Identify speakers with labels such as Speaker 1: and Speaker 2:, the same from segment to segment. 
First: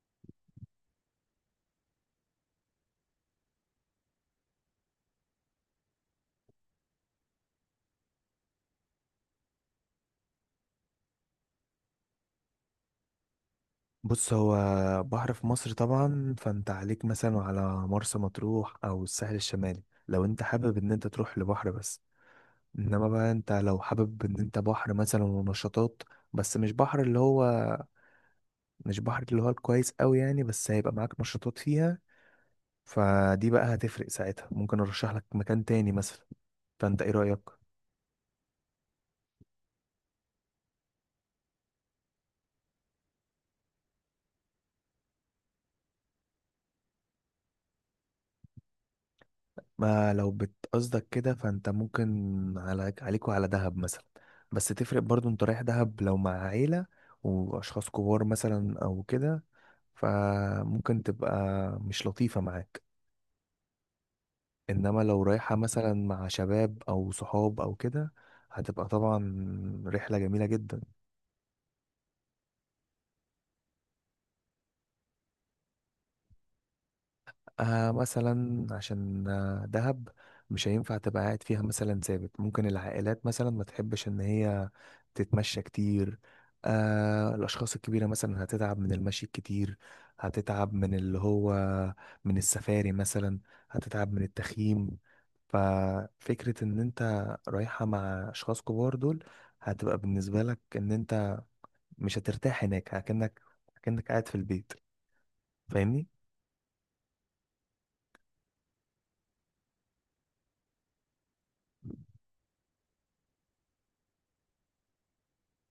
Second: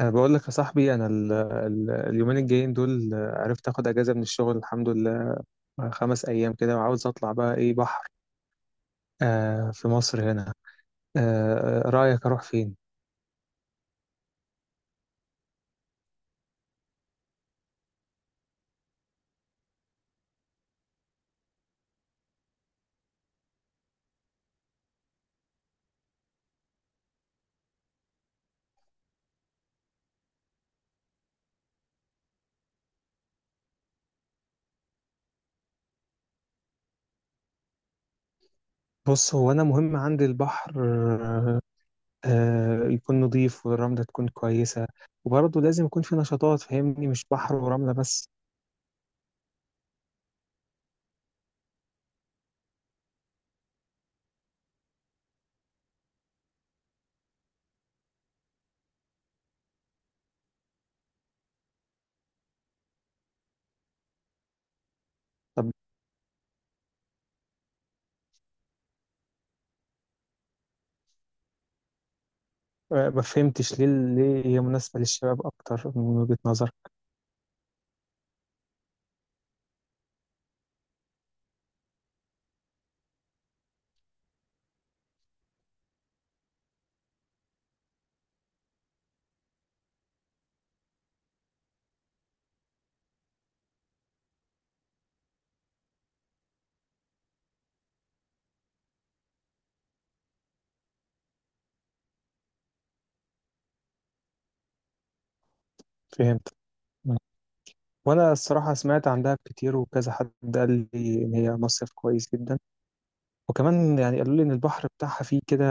Speaker 1: أنا بقول لك يا صاحبي، أنا ال ال اليومين الجايين دول عرفت آخد أجازة من الشغل، الحمد لله. 5 أيام كده، وعاوز أطلع بقى، إيه، بحر. في مصر هنا. رأيك أروح فين؟
Speaker 2: بص هو بحر في مصر طبعا، فانت عليك مثلا على مرسى مطروح او الساحل الشمالي لو انت حابب ان انت تروح لبحر بس. انما بقى انت لو حابب ان انت بحر مثلا ونشاطات، بس مش بحر اللي هو الكويس قوي يعني، بس هيبقى معاك نشاطات فيها. فدي بقى هتفرق ساعتها، ممكن ارشح لك مكان تاني مثلا. فانت ايه رأيك؟
Speaker 1: بص، هو أنا مهم عندي البحر. آه يكون نظيف، والرملة تكون كويسة، وبرضه لازم يكون في نشاطات، فاهمني، مش بحر ورملة بس.
Speaker 2: ما لو بتقصدك كده فانت ممكن عليك وعلى دهب مثلا. بس تفرق برضو، انت رايح دهب لو مع عيلة واشخاص كبار مثلا او كده، فممكن تبقى مش لطيفة معاك. انما لو رايحة
Speaker 1: طب،
Speaker 2: مثلا مع شباب او صحاب او كده، هتبقى طبعا رحلة جميلة جدا.
Speaker 1: ما فهمتش ليه، ليه هي مناسبة للشباب أكتر من وجهة نظر؟
Speaker 2: آه مثلا عشان دهب مش هينفع تبقى قاعد فيها مثلا ثابت، ممكن العائلات مثلا ما تحبش ان هي تتمشى كتير. آه الاشخاص الكبيره مثلا هتتعب من المشي الكتير، هتتعب من اللي هو من السفاري مثلا، هتتعب من التخييم. ففكره ان انت رايحه مع اشخاص كبار دول، هتبقى بالنسبه لك ان انت مش هترتاح هناك، كأنك قاعد في البيت. فاهمني؟
Speaker 1: فهمت. وانا الصراحه سمعت عن دهب كتير، وكذا حد قال لي ان هي مصيف كويس جدا، وكمان يعني قالوا لي ان البحر بتاعها فيه كده،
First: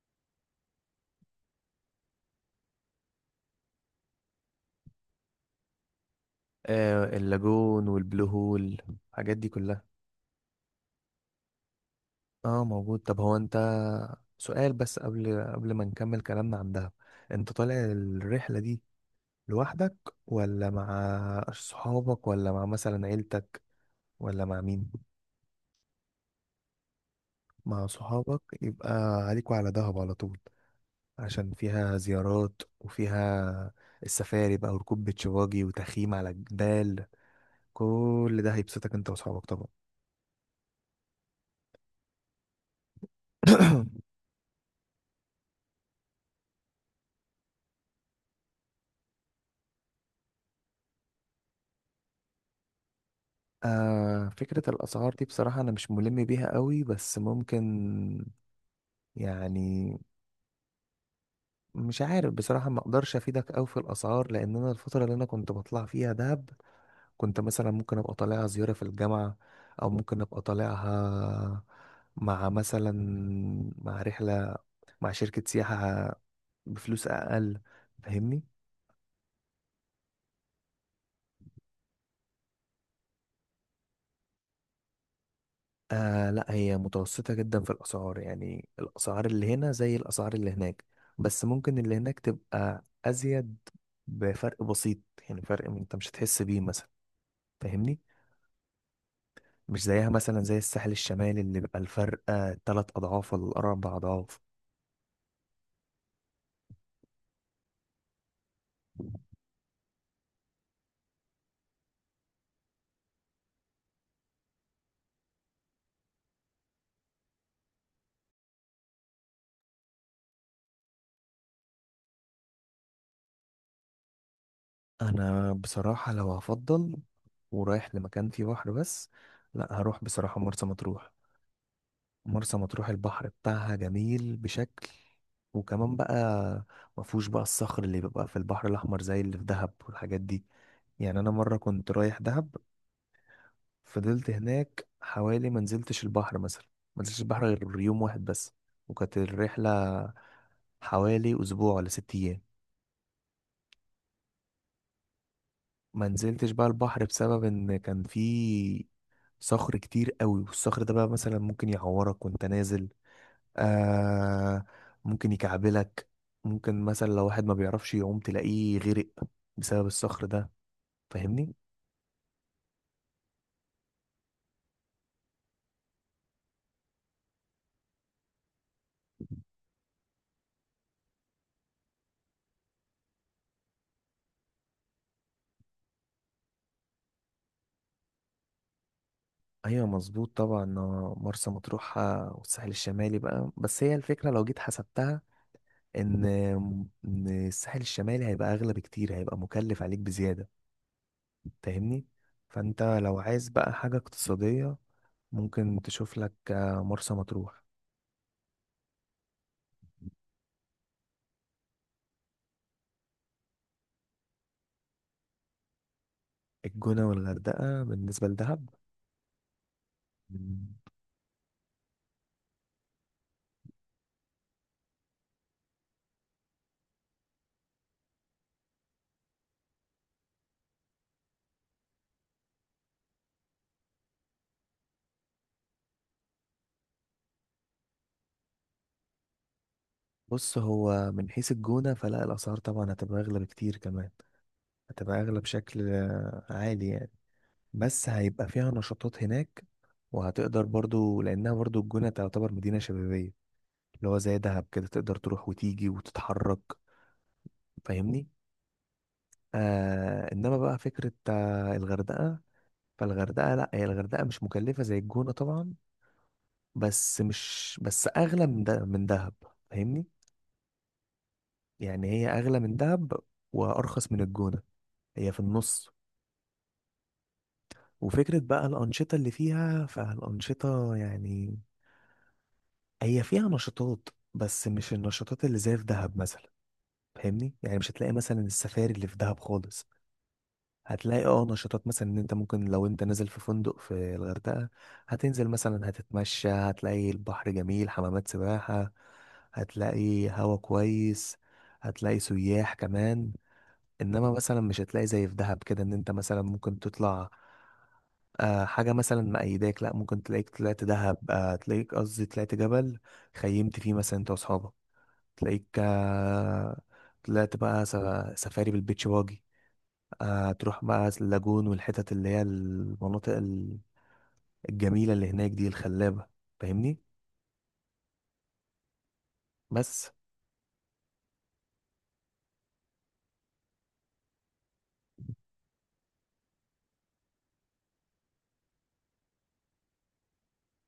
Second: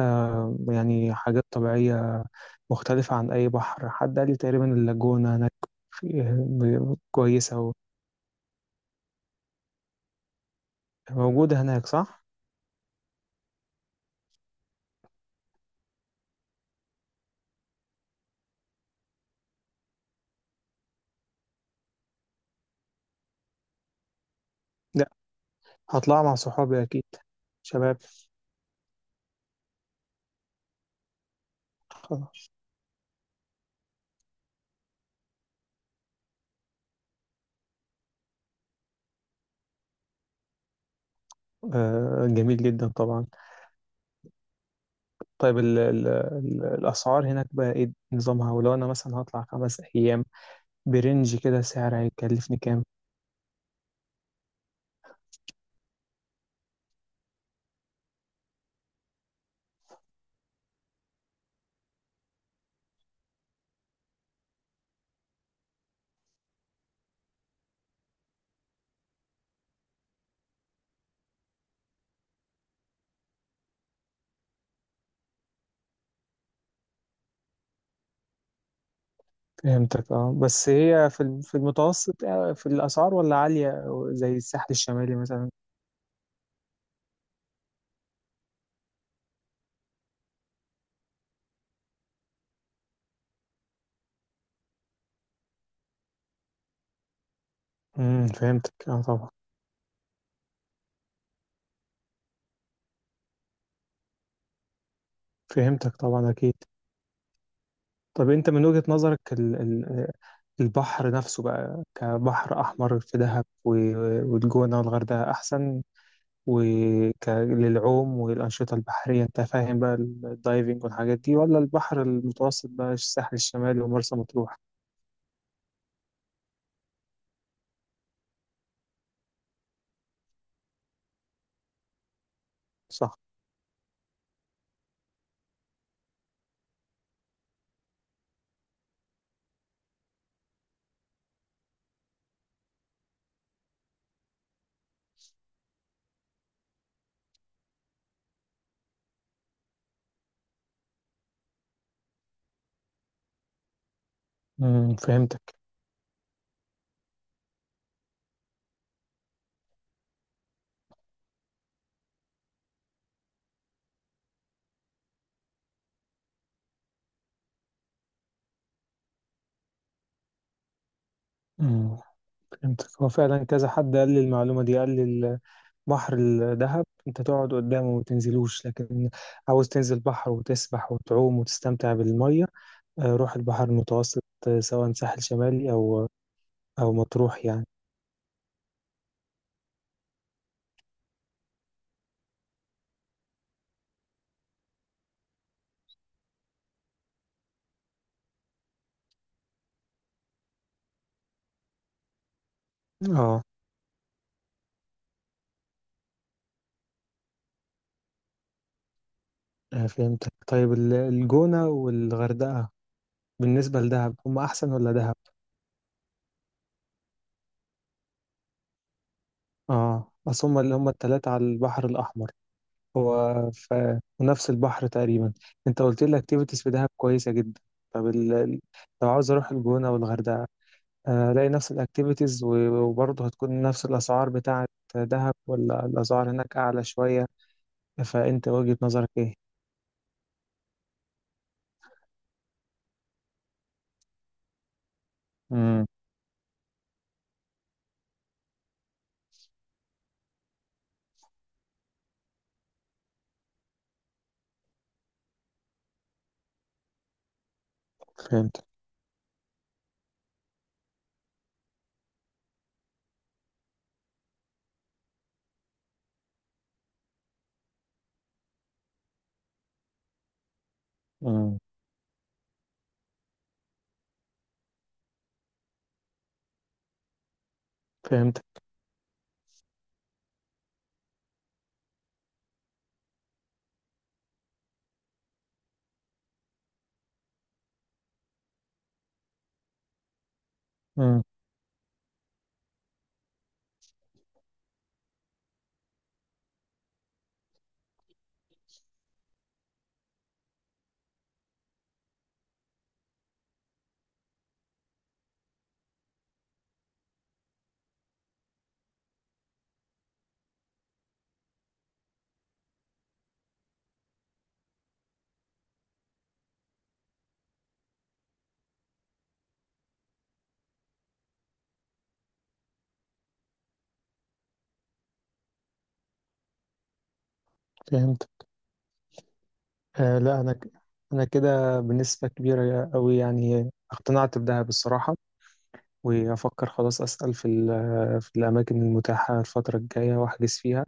Speaker 1: يعني حاجات طبيعيه مختلفه عن اي بحر. حد قال لي تقريبا اللاجونه هناك
Speaker 2: آه
Speaker 1: كويسه،
Speaker 2: اللاجون والبلو هول، الحاجات دي كلها.
Speaker 1: وموجوده هناك، صح؟
Speaker 2: اه موجود. طب هو انت سؤال بس قبل ما نكمل كلامنا عن دهب، انت طالع الرحلة دي لوحدك ولا مع صحابك ولا مع مثلا عيلتك ولا مع مين؟
Speaker 1: لا، هطلع مع صحابي اكيد،
Speaker 2: مع
Speaker 1: شباب.
Speaker 2: صحابك يبقى عليكوا على دهب على طول، عشان فيها
Speaker 1: خلاص.
Speaker 2: زيارات وفيها السفاري بقى وركوب بيتش باجي وتخييم على الجبال، كل ده هيبسطك انت وصحابك طبعا.
Speaker 1: آه جميل جدا طبعا. طيب، ال ال ال الاسعار هناك بقى ايه نظامها؟ ولو انا مثلا هطلع 5 ايام برنج كده، سعر هيكلفني كام؟
Speaker 2: آه فكرة الأسعار دي بصراحة أنا مش ملم بيها قوي، بس ممكن، يعني، مش عارف بصراحة، ما أقدرش أفيدك أوي في الأسعار، لأن أنا الفترة اللي أنا كنت بطلع فيها دهب كنت مثلا ممكن أبقى طالعها زيارة في الجامعة، أو ممكن أبقى طالعها مع مثلا، مع رحلة، مع شركة سياحة بفلوس أقل. فاهمني؟
Speaker 1: فهمتك، اه. بس هي في في المتوسط في الأسعار، ولا عالية زي الساحل الشمالي مثلا؟
Speaker 2: آه لا، هي متوسطة جدا في الأسعار، يعني الأسعار اللي هنا زي الأسعار اللي هناك، بس ممكن اللي هناك تبقى أزيد بفرق بسيط. يعني فرق أنت مش هتحس بيه مثلا. فاهمني؟
Speaker 1: فهمتك، اه، طبعا.
Speaker 2: مش زيها مثلا زي الساحل الشمالي اللي بيبقى الفرق 3 أضعاف ولا 4 أضعاف.
Speaker 1: فهمتك، طبعا، أكيد. طب أنت من وجهة نظرك، ال ال البحر نفسه بقى، كبحر أحمر، في دهب والجونة والغردقة أحسن، للعوم والأنشطة البحرية، أنت فاهم بقى، الدايفنج والحاجات دي، ولا البحر المتوسط بقى، الساحل الشمالي ومرسى مطروح؟
Speaker 2: أنا بصراحة لو هفضل ورايح لمكان فيه بحر بس، لا هروح بصراحة مرسى مطروح. مرسى مطروح
Speaker 1: صح.
Speaker 2: البحر بتاعها جميل بشكل، وكمان بقى ما فيهوش بقى الصخر اللي بيبقى في البحر الاحمر زي اللي في دهب والحاجات دي. يعني انا مره كنت رايح دهب، فضلت هناك حوالي، ما نزلتش البحر مثلا، ما نزلتش البحر غير يوم واحد بس، وكانت الرحله حوالي اسبوع ولا 6 ايام.
Speaker 1: فهمتك.
Speaker 2: ما نزلتش بقى البحر بسبب ان كان في صخر كتير قوي، والصخر ده بقى مثلا ممكن يعورك وانت نازل. آه ممكن يكعبلك، ممكن مثلا لو واحد ما بيعرفش يعوم تلاقيه غرق بسبب الصخر ده. فاهمني؟
Speaker 1: مم. فهمتك. هو فعلا كذا حد قال لي المعلومة دي، قال لي البحر الدهب انت تقعد قدامه وما تنزلوش، لكن عاوز تنزل بحر وتسبح وتعوم وتستمتع بالمية، روح البحر المتوسط، سواء ساحل شمالي او مطروح يعني.
Speaker 2: ايوه مظبوط طبعا، مرسى مطروح والساحل الشمالي بقى. بس هي الفكره لو جيت حسبتها ان ان الساحل الشمالي هيبقى اغلى بكتير، هيبقى مكلف عليك بزياده. فاهمني؟ فانت لو
Speaker 1: اه،
Speaker 2: عايز بقى حاجه اقتصاديه، ممكن تشوف لك مرسى مطروح.
Speaker 1: فهمتك. طيب، الجونة والغردقة بالنسبة لدهب هم احسن ولا دهب؟
Speaker 2: الجونه والغردقه بالنسبه
Speaker 1: اه، اصل هم
Speaker 2: لدهب،
Speaker 1: اللي هم التلاتة على البحر الاحمر، هو في نفس البحر تقريبا. انت قلت لي الاكتيفيتيز في دهب كويسه جدا. طب ال... لو عاوز اروح الجونه او الغردقه، الاقي نفس الاكتيفيتيز، وبرضه هتكون نفس الاسعار بتاعه دهب، ولا الاسعار هناك اعلى شويه؟ فانت وجهه نظرك ايه؟
Speaker 2: بص هو من حيث الجونة فلا الأسعار طبعا هتبقى أغلى بكتير كمان، هتبقى أغلى
Speaker 1: امم
Speaker 2: بشكل عالي يعني. بس هيبقى فيها نشاطات هناك، وهتقدر برضو لأنها برضو الجونة تعتبر مدينة شبابية، اللي هو زي دهب كده تقدر تروح وتيجي وتتحرك. فاهمني؟
Speaker 1: فهمت.
Speaker 2: آه إنما بقى فكرة الغردقة، فالغردقة لا، هي الغردقة مش مكلفة زي الجونة طبعا، بس مش بس أغلى من دهب. فاهمني؟
Speaker 1: امم
Speaker 2: يعني هي أغلى من دهب وأرخص من الجونة، هي في النص.
Speaker 1: فهمت.
Speaker 2: وفكرة بقى الأنشطة اللي فيها، فالأنشطة يعني هي فيها نشاطات بس مش النشاطات اللي زي في دهب مثلا. فاهمني؟ يعني مش هتلاقي مثلا السفاري اللي في دهب خالص،
Speaker 1: امم
Speaker 2: هتلاقي اه نشاطات مثلا ان انت ممكن لو انت نازل في فندق في الغردقة، هتنزل مثلا، هتتمشى، هتلاقي البحر جميل، حمامات سباحة، هتلاقي هوا كويس، هتلاقي سياح كمان. انما مثلا مش هتلاقي زي في دهب كده، ان انت مثلا ممكن تطلع آه حاجة مثلا مأيداك، لا ممكن تلاقيك طلعت دهب آه تلاقيك قصدي طلعت جبل خيمت فيه مثلا انت واصحابك، تلاقيك آه طلعت بقى سفاري بالبيتش باجي، آه تروح بقى اللاجون والحتت اللي هي المناطق الجميلة اللي هناك دي الخلابة. فاهمني؟
Speaker 1: فهمت.
Speaker 2: بس
Speaker 1: لا، انا ك... انا كده بنسبه كبيره قوي يعني اقتنعت بدهب الصراحه، وافكر خلاص اسال في ال... في الاماكن المتاحه الفتره الجايه واحجز فيها.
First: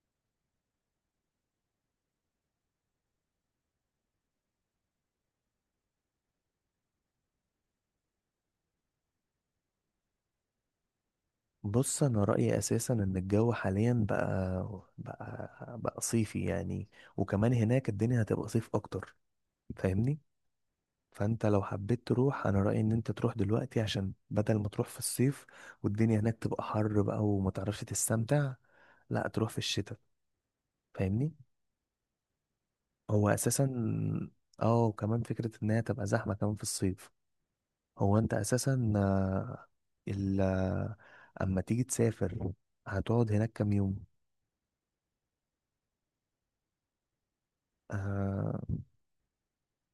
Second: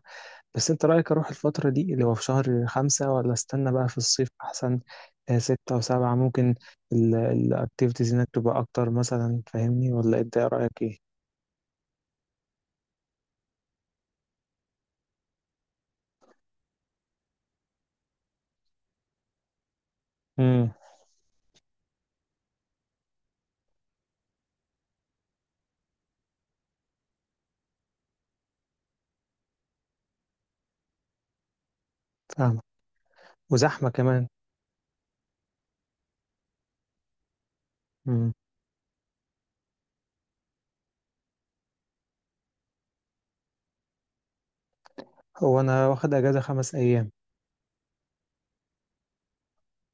Speaker 1: بس انت رأيك اروح الفترة دي اللي هو في شهر 5، ولا استنى بقى في الصيف احسن؟ 6 و7 ممكن الاكتيفيتيز هناك تبقى اكتر مثلا، فاهمني؟ ولا انت ايه رأيك ايه؟
Speaker 2: بص انا رايي اساسا ان الجو حاليا بقى صيفي يعني، وكمان هناك الدنيا هتبقى صيف اكتر. فاهمني؟
Speaker 1: امم
Speaker 2: فانت لو حبيت تروح انا رايي ان انت تروح دلوقتي، عشان بدل ما تروح في الصيف والدنيا هناك تبقى حر بقى وما تعرفش تستمتع، لا تروح في الشتاء. فاهمني؟
Speaker 1: فاهمة.
Speaker 2: هو اساسا،
Speaker 1: وزحمة كمان.
Speaker 2: اه وكمان فكره انها تبقى زحمه كمان في الصيف. هو
Speaker 1: امم
Speaker 2: انت اساسا آه، ال آه، اما تيجي تسافر هتقعد هناك كام يوم؟
Speaker 1: هو انا واخد اجازة 5 ايام.
Speaker 2: آه،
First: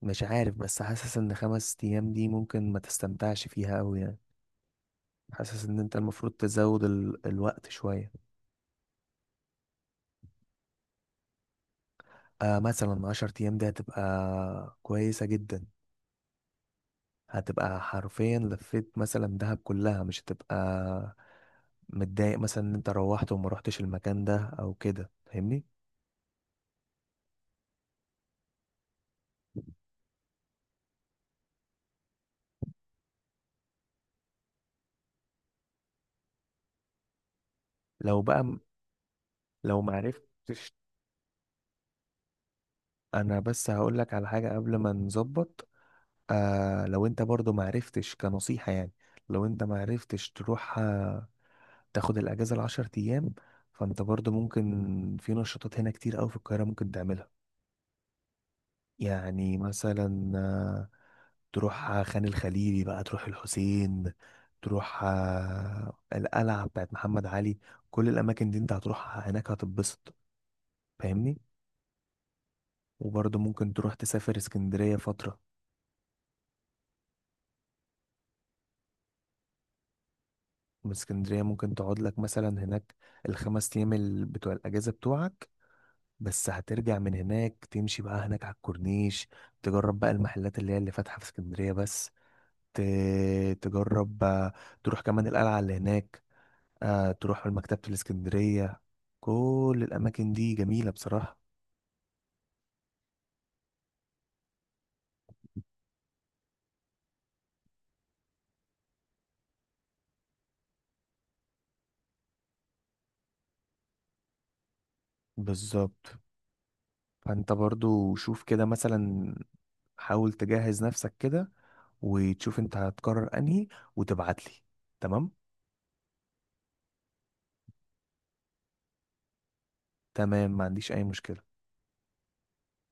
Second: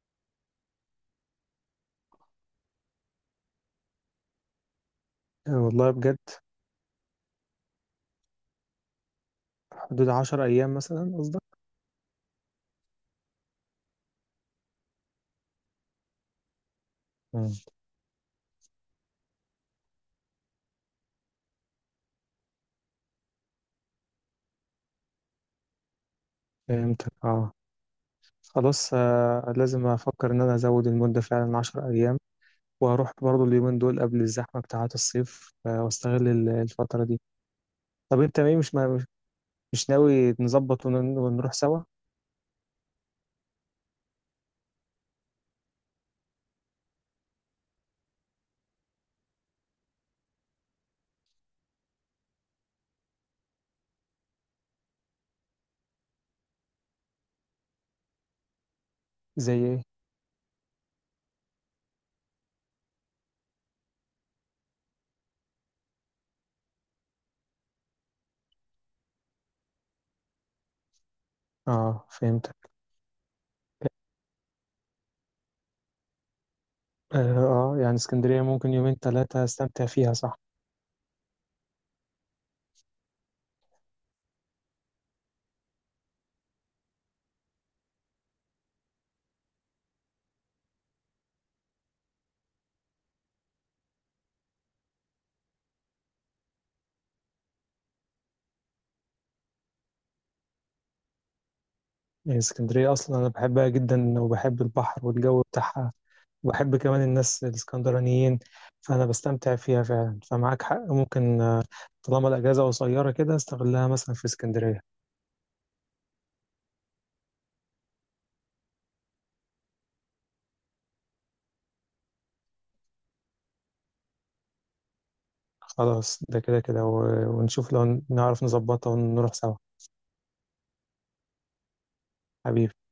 Speaker 2: مش عارف بس حاسس ان 5 ايام دي ممكن ما تستمتعش فيها اوي يعني، حاسس ان
Speaker 1: والله
Speaker 2: انت
Speaker 1: بجد.
Speaker 2: المفروض تزود الوقت شوية.
Speaker 1: حدود 10 ايام مثلا قصدك؟
Speaker 2: آه مثلا 10 ايام دي هتبقى كويسة جدا،
Speaker 1: امم
Speaker 2: هتبقى حرفيا لفيت مثلا دهب كلها، مش هتبقى متضايق مثلا ان انت روحت وما روحتش المكان ده او كده. فاهمني؟
Speaker 1: فهمتك، اه. خلاص، لازم افكر ان انا ازود المدة فعلا 10 ايام، واروح برضو اليومين دول قبل الزحمة بتاعات الصيف، واستغل الفترة دي.
Speaker 2: لو
Speaker 1: طب انت
Speaker 2: بقى
Speaker 1: ايه،
Speaker 2: م- لو
Speaker 1: مش
Speaker 2: ما
Speaker 1: ناوي
Speaker 2: عرفتش،
Speaker 1: نظبط ونروح سوا؟
Speaker 2: انا بس هقول لك على حاجة قبل ما نظبط. آه لو انت برضو ما عرفتش كنصيحة يعني، لو انت ما عرفتش تروح تاخد الاجازه ال10 ايام، فانت برضو ممكن في نشاطات هنا كتير قوي في القاهره ممكن تعملها.
Speaker 1: زي
Speaker 2: يعني
Speaker 1: ايه؟
Speaker 2: مثلا تروح خان الخليلي بقى، تروح الحسين، تروح القلعه بتاعت محمد علي. كل الاماكن دي انت هتروح هناك هتتبسط. فاهمني؟
Speaker 1: اه، فهمتك.
Speaker 2: وبرضو ممكن تروح تسافر اسكندريه فتره.
Speaker 1: اه، يعني اسكندرية ممكن يومين ثلاثة استمتع فيها، صح؟
Speaker 2: من اسكندريه ممكن تقعد لك مثلا هناك ال5 ايام بتوع الاجازه بتوعك، بس هترجع من هناك تمشي بقى هناك على الكورنيش، تجرب بقى المحلات اللي هي اللي فاتحة في اسكندرية بس، ت... تجرب تروح كمان القلعة اللي هناك، تروح مكتبة الاسكندرية. كل الأماكن دي جميلة بصراحة.
Speaker 1: يعني اسكندرية اصلا انا بحبها جدا، وبحب البحر والجو بتاعها، وبحب كمان الناس الاسكندرانيين، فانا بستمتع فيها فعلا. فمعاك حق، ممكن طالما الاجازة قصيرة كده استغلها مثلا في اسكندرية.
Speaker 2: بالظبط، فأنت برضو شوف كده مثلا، حاول تجهز نفسك كده وتشوف انت هتقرر انهي وتبعتلي. تمام؟
Speaker 1: خلاص، ده كده كده ونشوف لو نعرف نظبطها ونروح سوا.
Speaker 2: تمام، ما عنديش أي مشكلة.
Speaker 1: حبيبي.